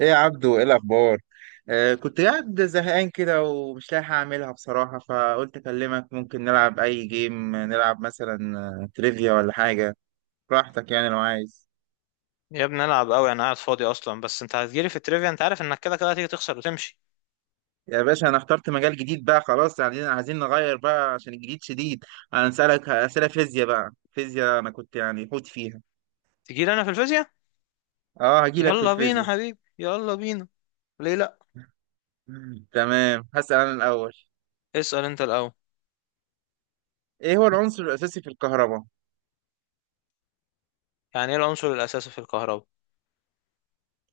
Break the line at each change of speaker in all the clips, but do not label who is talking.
ايه يا عبدو، ايه الاخبار؟ كنت قاعد زهقان كده ومش لاقي حاجه اعملها بصراحه، فقلت اكلمك. ممكن نلعب اي جيم، نلعب مثلا تريفيا ولا حاجه؟ براحتك يعني، لو عايز.
يا ابني العب قوي، انا قاعد فاضي اصلا. بس انت هتجيلي في التريفيا؟ انت عارف انك كده كده هتيجي تخسر وتمشي.
يا باشا، انا اخترت مجال جديد بقى خلاص، يعني عايزين نغير بقى عشان الجديد شديد. انا هسألك اسئله فيزياء بقى، فيزياء انا كنت يعني حوت فيها.
تجيلي انا في الفيزياء؟
اه هجيلك في
يلا بينا
الفيزياء.
حبيبي يلا بينا. ليه لا.
تمام، هسأل انا الاول.
اسأل انت الاول.
ايه هو العنصر الاساسي في الكهرباء؟
يعني ايه العنصر الاساسي في الكهرباء؟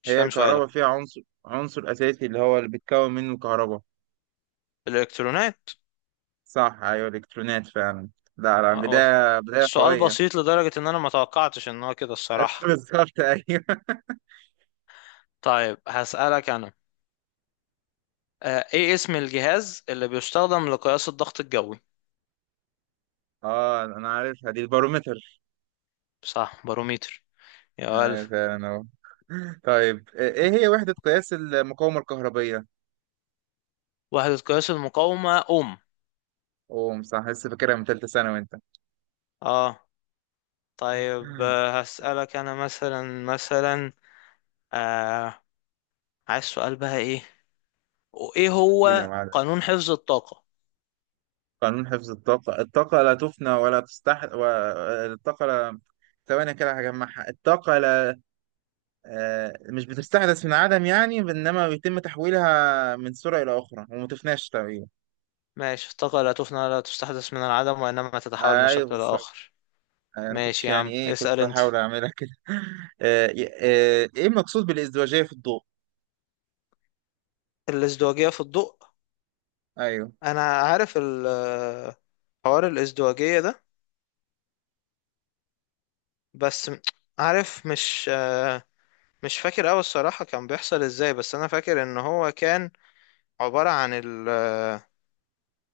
مش
هي
فاهم سؤالك.
الكهرباء فيها عنصر اساسي اللي هو اللي بيتكون منه الكهرباء.
الالكترونات.
صح، ايوه، الكترونات فعلا. لا لا،
هو
بداية بداية
السؤال
قوية.
بسيط لدرجة ان انا ما توقعتش ان هو كده الصراحة.
بالظبط، ايوه.
طيب هسألك انا. ايه اسم الجهاز اللي بيستخدم لقياس الضغط الجوي؟
اه، انا عارفها دي، البارومتر.
صح، باروميتر. يا ألف.
فعلا اهو. طيب، ايه هي وحدة قياس المقاومة الكهربية؟
وحدة قياس المقاومة أوم.
اوه صح، لسه فاكرها من ثالثة ثانوي انت.
اه. طيب، هسألك أنا مثلا مثلا آه عايز سؤال بقى. إيه وإيه
قول يا
هو
معلم.
قانون حفظ الطاقة؟
قانون حفظ الطاقة، الطاقة لا تفنى ولا تستحدث الطاقة لا، ثواني كده هجمعها. الطاقة لا، مش بتستحدث من عدم يعني، انما بيتم تحويلها من سرعة إلى أخرى وما تفناش تقريبا.
ماشي، الطاقة لا تفنى ولا تستحدث من العدم، وإنما تتحول من
ايوه.
شكل لآخر.
يعني انا كنت
ماشي يا
يعني
عم،
ايه، كنت
اسأل أنت.
بحاول اعملها كده. آه، ايه المقصود بالازدواجيه في الضوء؟
الازدواجية في الضوء.
ايوه.
أنا عارف حوار الازدواجية ده. بس م- عارف، مش فاكر أوي الصراحة كان بيحصل إزاي، بس أنا فاكر إن هو كان عبارة عن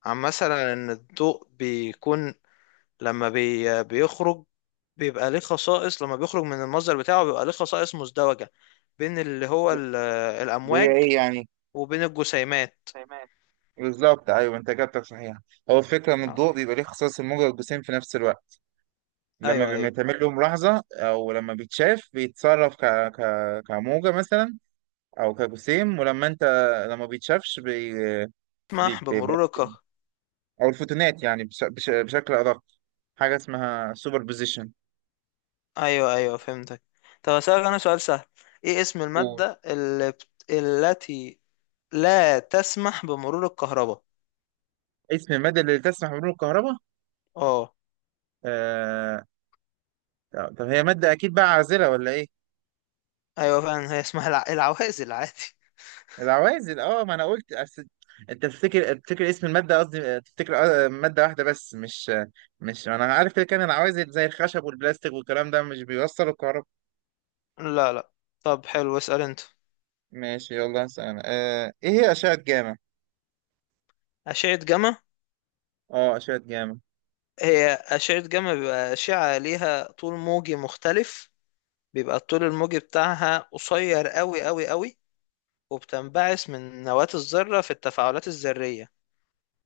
عن مثلا ان الضوء بيكون لما بيخرج بيبقى ليه خصائص. لما بيخرج من المصدر بتاعه بيبقى ليه خصائص مزدوجة، بين
اللي هي
الأمواج
ايه يعني؟
وبين الجسيمات.
تمام. بالظبط، ايوه، انت اجابتك صحيحه. هو الفكره ان الضوء
آه.
بيبقى ليه خصائص الموجه والجسيم في نفس الوقت. لما
أيوه أيوه.
بيتعمل له ملاحظه او لما بيتشاف بيتصرف ك... كموجه مثلا، او كجسيم. ولما انت لما بيتشافش
اسمح
بيبقى
بمرور
جسيم.
الكهرباء.
او الفوتونات يعني بشكل ادق. حاجه اسمها سوبر بوزيشن.
أيوه أيوه، فهمتك. طب أسألك أنا سؤال سهل. إيه اسم المادة التي لا تسمح بمرور الكهرباء؟
اسم المادة اللي تسمح بمرور الكهرباء.
أه.
آه... طب هي مادة أكيد بقى عازلة ولا إيه؟
أيوه فعلا، هي اسمها العوازل عادي.
العوازل، أه. ما أنا قلت أنت تفتكر اسم المادة قصدي. تفتكر مادة واحدة بس، مش أنا عارف كده، كان العوازل زي الخشب والبلاستيك والكلام ده مش بيوصلوا الكهرباء.
لا لا. طب حلو، اسأل أنت.
ماشي، يلا هسأل أنا. إيه هي أشعة جاما؟
أشعة جاما.
أه، أشعة جاما.
هي أشعة جاما بيبقى أشعة ليها طول موجي مختلف، بيبقى الطول الموجي بتاعها قصير أوي أوي أوي، وبتنبعث من نواة الذرة في التفاعلات الذرية.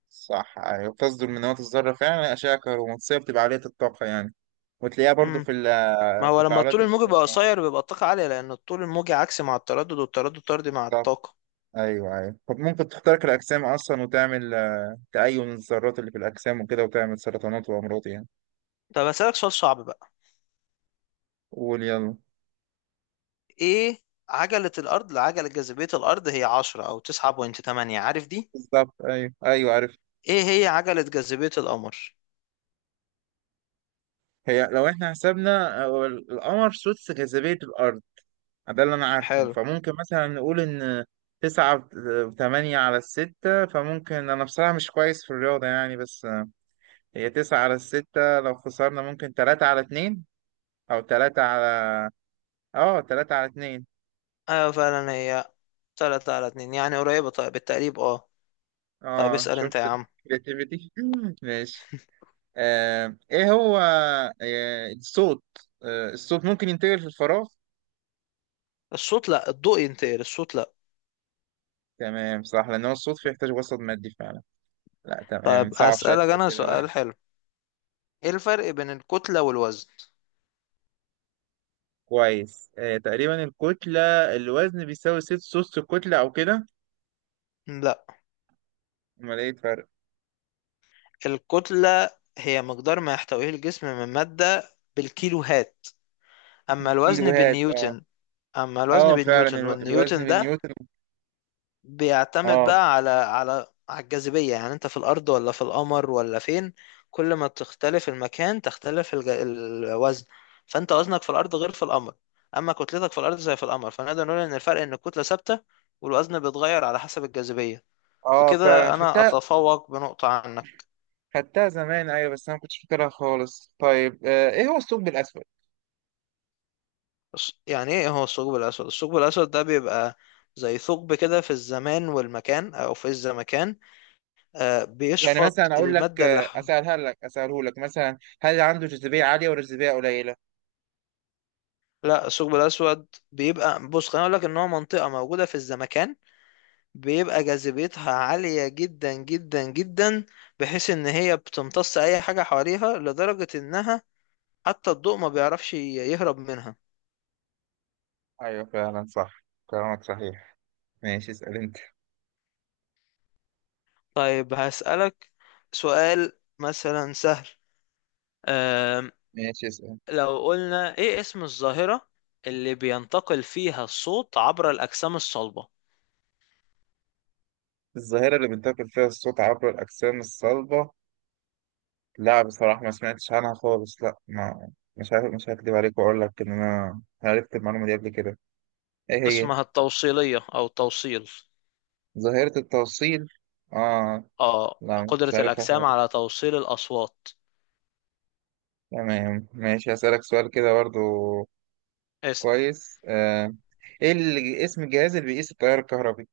صح، أيوة، بتصدر من نواة الذرة فعلا، أشعة كهرومغناطيسية بتبقى عالية الطاقة يعني، وتلاقيها برضو
مم.
في
ما هو لما
التفاعلات
الطول
اللي
الموجي
هي
بيبقى قصير بيبقى الطاقة عالية، لأن الطول الموجي عكسي مع التردد، والتردد طردي مع
النواة.
الطاقة.
ايوه ايوه. طب ممكن تخترق الاجسام اصلا وتعمل تأين الذرات اللي في الاجسام وكده، وتعمل سرطانات وامراض يعني.
طب أسألك سؤال صعب بقى.
قول يلا.
إيه عجلة الأرض، لعجلة جاذبية الأرض هي عشرة أو تسعة بوينت تمانية، عارف دي؟
بالظبط، ايوه ايوه، عرفت.
إيه هي عجلة جاذبية القمر؟
هي لو احنا حسبنا القمر سدس جاذبية الارض، ده اللي انا عارفه.
حلو.
فممكن مثلا نقول ان تسعة وثمانية على الستة. فممكن، أنا بصراحة مش كويس في الرياضة يعني، بس هي تسعة على الستة. لو خسرنا ممكن تلاتة على اتنين، أو تلاتة على، اه، تلاتة على اتنين.
أيوة فعلا، هي تلاتة على اتنين يعني، قريبة طيب بالتقريب. اه. طيب
اه،
اسأل انت
شفت.
يا عم.
الكرياتيفيتي. ماشي. ايه هو الصوت؟ الصوت ممكن ينتقل في الفراغ؟
الصوت لا، الضوء ينتقل، الصوت لا.
تمام، صح، لان هو الصوت فيه يحتاج وسط مادي فعلا. لا
طيب
تمام، صعب شويه
اسألك
في
انا
الاسئله بقى.
سؤال حلو. ايه الفرق بين الكتلة والوزن؟
كويس. تقريبا الكتله، الوزن بيساوي سدس الكتله او كده.
لا.
امال ايه الفرق؟
الكتلة هي مقدار ما يحتويه الجسم من مادة بالكيلوهات، اما الوزن
الكيلوهات، اه.
بالنيوتن. اما الوزن
اه، فعلا،
بالنيوتن،
الوزن
والنيوتن ده
بالنيوتن.
بيعتمد
اه
بقى على على الجاذبية، يعني انت في الأرض ولا في القمر ولا فين. كل ما تختلف المكان تختلف الوزن، فانت وزنك في الأرض غير في القمر. أما كتلتك في الأرض زي في القمر، فنقدر نقول إن الفرق إن الكتلة ثابتة والوزن بيتغير على حسب الجاذبية.
اه فعلا
وكده أنا
خدتها.
أتفوق بنقطة عنك.
خدتها زمان، ايوه، بس انا ما كنتش فاكرها خالص. طيب، ايه هو الثقب الاسود؟
بس يعني إيه هو الثقب الأسود؟ الثقب الأسود ده بيبقى زي ثقب كده في الزمان والمكان، أو في الزمكان.
يعني
بيشفط
مثلا اقول لك،
المادة اللي...
اساله لك مثلا، هل عنده جاذبيه عاليه ولا جاذبيه قليله؟
لا، الثقب الأسود بيبقى، بص خليني أقول لك، إن هو منطقة موجودة في الزمكان بيبقى جاذبيتها عالية جدا جدا جدا، بحيث إن هي بتمتص أي حاجة حواليها، لدرجة إنها حتى الضوء ما بيعرفش يهرب منها.
ايوه فعلا، صح، كلامك صحيح. ماشي، اسال انت.
طيب هسألك سؤال مثلا سهل. أم
ماشي، اسال.
لو قلنا إيه اسم الظاهرة اللي بينتقل فيها الصوت عبر الأجسام الصلبة؟
الظاهره اللي بينتقل فيها الصوت عبر الاجسام الصلبه، لا بصراحه ما سمعتش عنها خالص. لا، ما مش عارف. مش هكدب عليك واقول لك ان انا عرفت المعلومه دي قبل كده. ايه هي؟
اسمها التوصيلية أو التوصيل.
ظاهره التوصيل، اه.
آه،
لا، مش
قدرة
عارفها
الأجسام على
خالص.
توصيل الأصوات.
تمام، ماشي. هسألك سؤال كده برضو.
اسأل.
كويس. ايه اسم الجهاز اللي بيقيس التيار الكهربي؟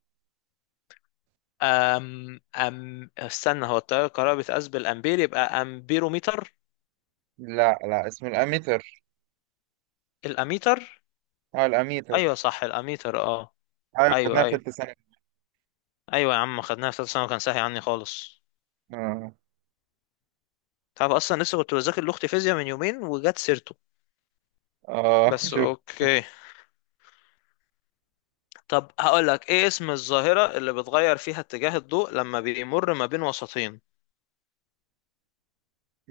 أم أم استنى، هو التيار الكهربائي بيتقاس بالأمبير، يبقى أمبيروميتر.
لا لا، اسمه الاميتر.
الأميتر.
اه،
أيوه
الاميتر.
صح، الأميتر. أه.
ايوه،
أيوه
خدناها في
أيوه.
ثالثه ثانوي.
أيوه يا عم، خدناها في ثالثة ثانوي، كان ساهي عني خالص.
اه
تعرف أصلا لسه كنت بذاكر لأختي فيزياء من يومين وجت سيرته.
اه.
بس
شوف.
أوكي. طب هقول لك، إيه اسم الظاهرة اللي بتغير فيها اتجاه الضوء لما بيمر ما بين وسطين؟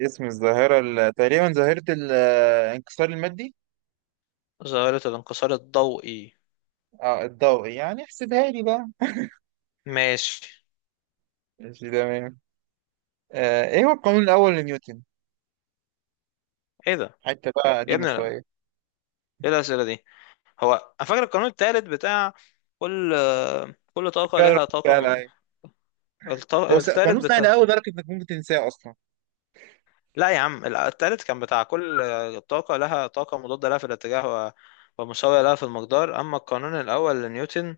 اسم الظاهره تقريبا ظاهره الانكسار المادي.
ظاهرة الانكسار الضوئي.
اه، الضوئي، يعني احسبها لي بقى.
ماشي.
ماشي، تمام. ايه هو القانون الاول لنيوتن؟
إيه ده؟
حتى بقى
يا
قديمه
ابني لا.
شويه.
إيه الأسئلة دي؟ هو انا فاكر القانون التالت بتاع، كل كل طاقة
فعلا،
لها طاقة
فعلا، أيوة. هو
التالت
قانون سهل
بتاع،
قوي لدرجه انك ممكن تنساه اصلا.
لا يا عم التالت كان بتاع كل طاقة لها طاقة مضادة لها في الاتجاه، و... ومساوية لها في المقدار. أما القانون الأول لنيوتن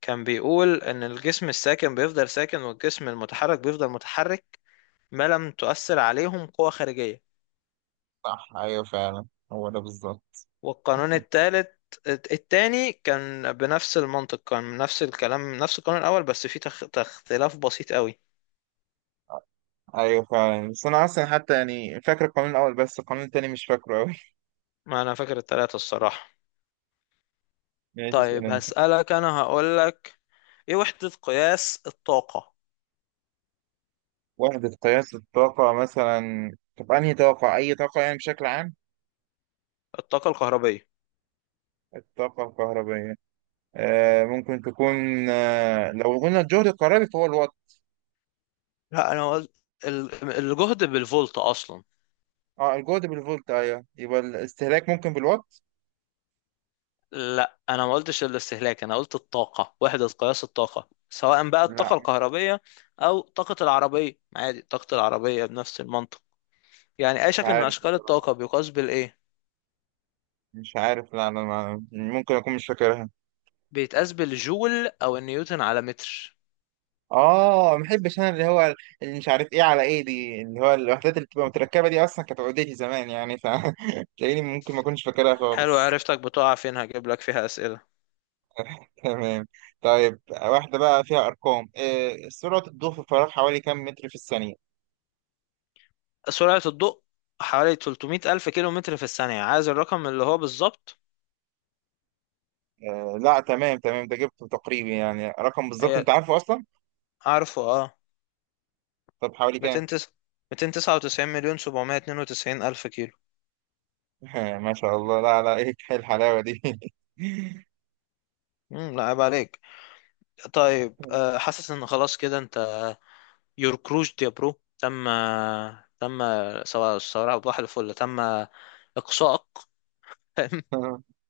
كان بيقول إن الجسم الساكن بيفضل ساكن، والجسم المتحرك بيفضل متحرك، ما لم تؤثر عليهم قوة خارجية.
صح، ايوه فعلا، هو ده بالظبط.
والقانون التاني كان بنفس المنطق، كان نفس الكلام، نفس القانون الأول بس فيه اختلاف بسيط قوي.
ايوه فعلا، بس انا اصلا حتى يعني فاكر القانون الاول، بس القانون التاني مش فاكره قوي.
ما انا فاكر التلاتة الصراحة.
يعني تسأل
طيب
انت.
هسألك انا، هقولك ايه وحدة قياس الطاقة.
وحدة قياس الطاقة مثلا. طب انهي طاقة؟ اي طاقة يعني بشكل عام؟
الطاقة الكهربية.
الطاقة الكهربائية. ممكن تكون. لو قلنا الجهد الكهربي فهو الوات.
لا انا قلت الجهد بالفولت اصلا.
اه، الجهد بالفولت، ايوه، يبقى الاستهلاك ممكن بالوات.
لا انا ما قلتش الاستهلاك، انا قلت الطاقة، وحدة قياس الطاقة. سواء بقى
لا
الطاقة
مش
الكهربية او طاقة العربية عادي، طاقة العربية بنفس المنطق. يعني اي شكل من
عارف،
اشكال الطاقة
بصراحة
بيقاس بالايه؟
مش عارف. لا، انا ممكن اكون مش فاكرها.
بيتقاس بالجول او النيوتن على متر.
اه، ما بحبش انا اللي هو، اللي مش عارف ايه على ايه دي، اللي هو الوحدات اللي بتبقى متركبه دي اصلا كانت عقدتي زمان يعني، فتلاقيني ممكن ما اكونش فاكرها
حلو،
خالص.
عرفتك بتقع فين، هجيب لك فيها اسئلة.
تمام. طيب، واحده بقى فيها ارقام. سرعه الضوء في الفراغ حوالي كام متر في الثانيه؟
سرعة الضوء حوالي 300 ألف كيلو متر في الثانية. عايز الرقم اللي هو بالظبط؟
لا، تمام تمام، ده جبته تقريبي يعني، رقم بالظبط
هي
انت عارفه اصلا.
عارفه اه.
طب حوالي
200
كام؟
تس- 299 مليون 792 ألف كيلو.
ما شاء الله، لا لا، ايه! إيه الحلاوه دي؟
لا عيب عليك. طيب، حاسس ان خلاص كده انت، يور كروج يا برو، تم. تم. سواء سواء بحر الفل، تم اقصائك.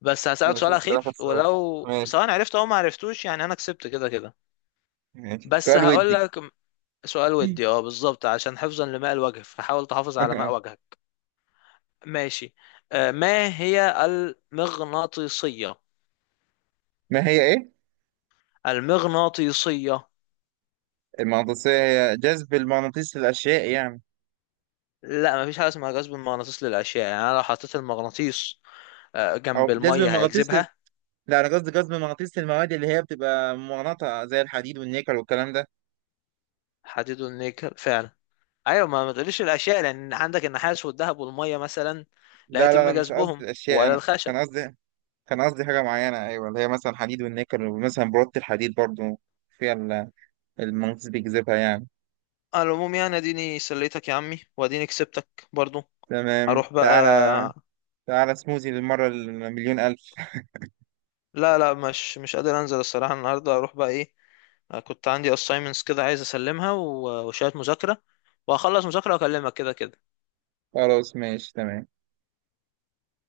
بس هسألك
ماشي،
سؤال
اسال اخر
أخير،
سؤال.
ولو
ماشي.
سواء عرفت أو ما عرفتوش يعني أنا كسبت كده كده.
ماشي،
بس
سؤال
هقول
ودي.
لك سؤال ودي، اه بالظبط، عشان حفظا لماء الوجه فحاول تحافظ على ماء وجهك. ماشي. ما هي المغناطيسية؟
ما هي ايه؟
المغناطيسية.
المغناطيسية. هي جذب المغناطيس للأشياء يعني.
لا مفيش حاجة اسمها جذب المغناطيس للأشياء. يعني أنا لو حطيت المغناطيس جنب
أو جذب
المية
المغناطيس
هيجذبها؟
لا، أنا قصدي جذب المغناطيس للمواد اللي هي بتبقى مغناطة زي الحديد والنيكل والكلام ده.
حديد والنيكل فعلا. أيوة، ما تقوليش الأشياء، لأن عندك النحاس والذهب والمية مثلا لا
لا
يتم
لا لا، مش قصدي
جذبهم،
الأشياء،
ولا
أنا
الخشب.
كان قصدي، كان قصدي حاجة معينة، أيوة، اللي هي مثلا حديد والنيكل، ومثلا برودة الحديد برضو فيها المغناطيس بيجذبها يعني.
على العموم يعني، اديني سليتك يا عمي، واديني كسبتك برضو.
تمام،
هروح بقى.
تعالى. تعالى سموزي للمرة المليون ألف.
لا لا، مش مش قادر انزل الصراحه النهارده، اروح بقى ايه. كنت عندي assignments كده عايز اسلمها، وشويه مذاكره، وهخلص مذاكره واكلمك كده كده.
خلاص ماشي، تمام.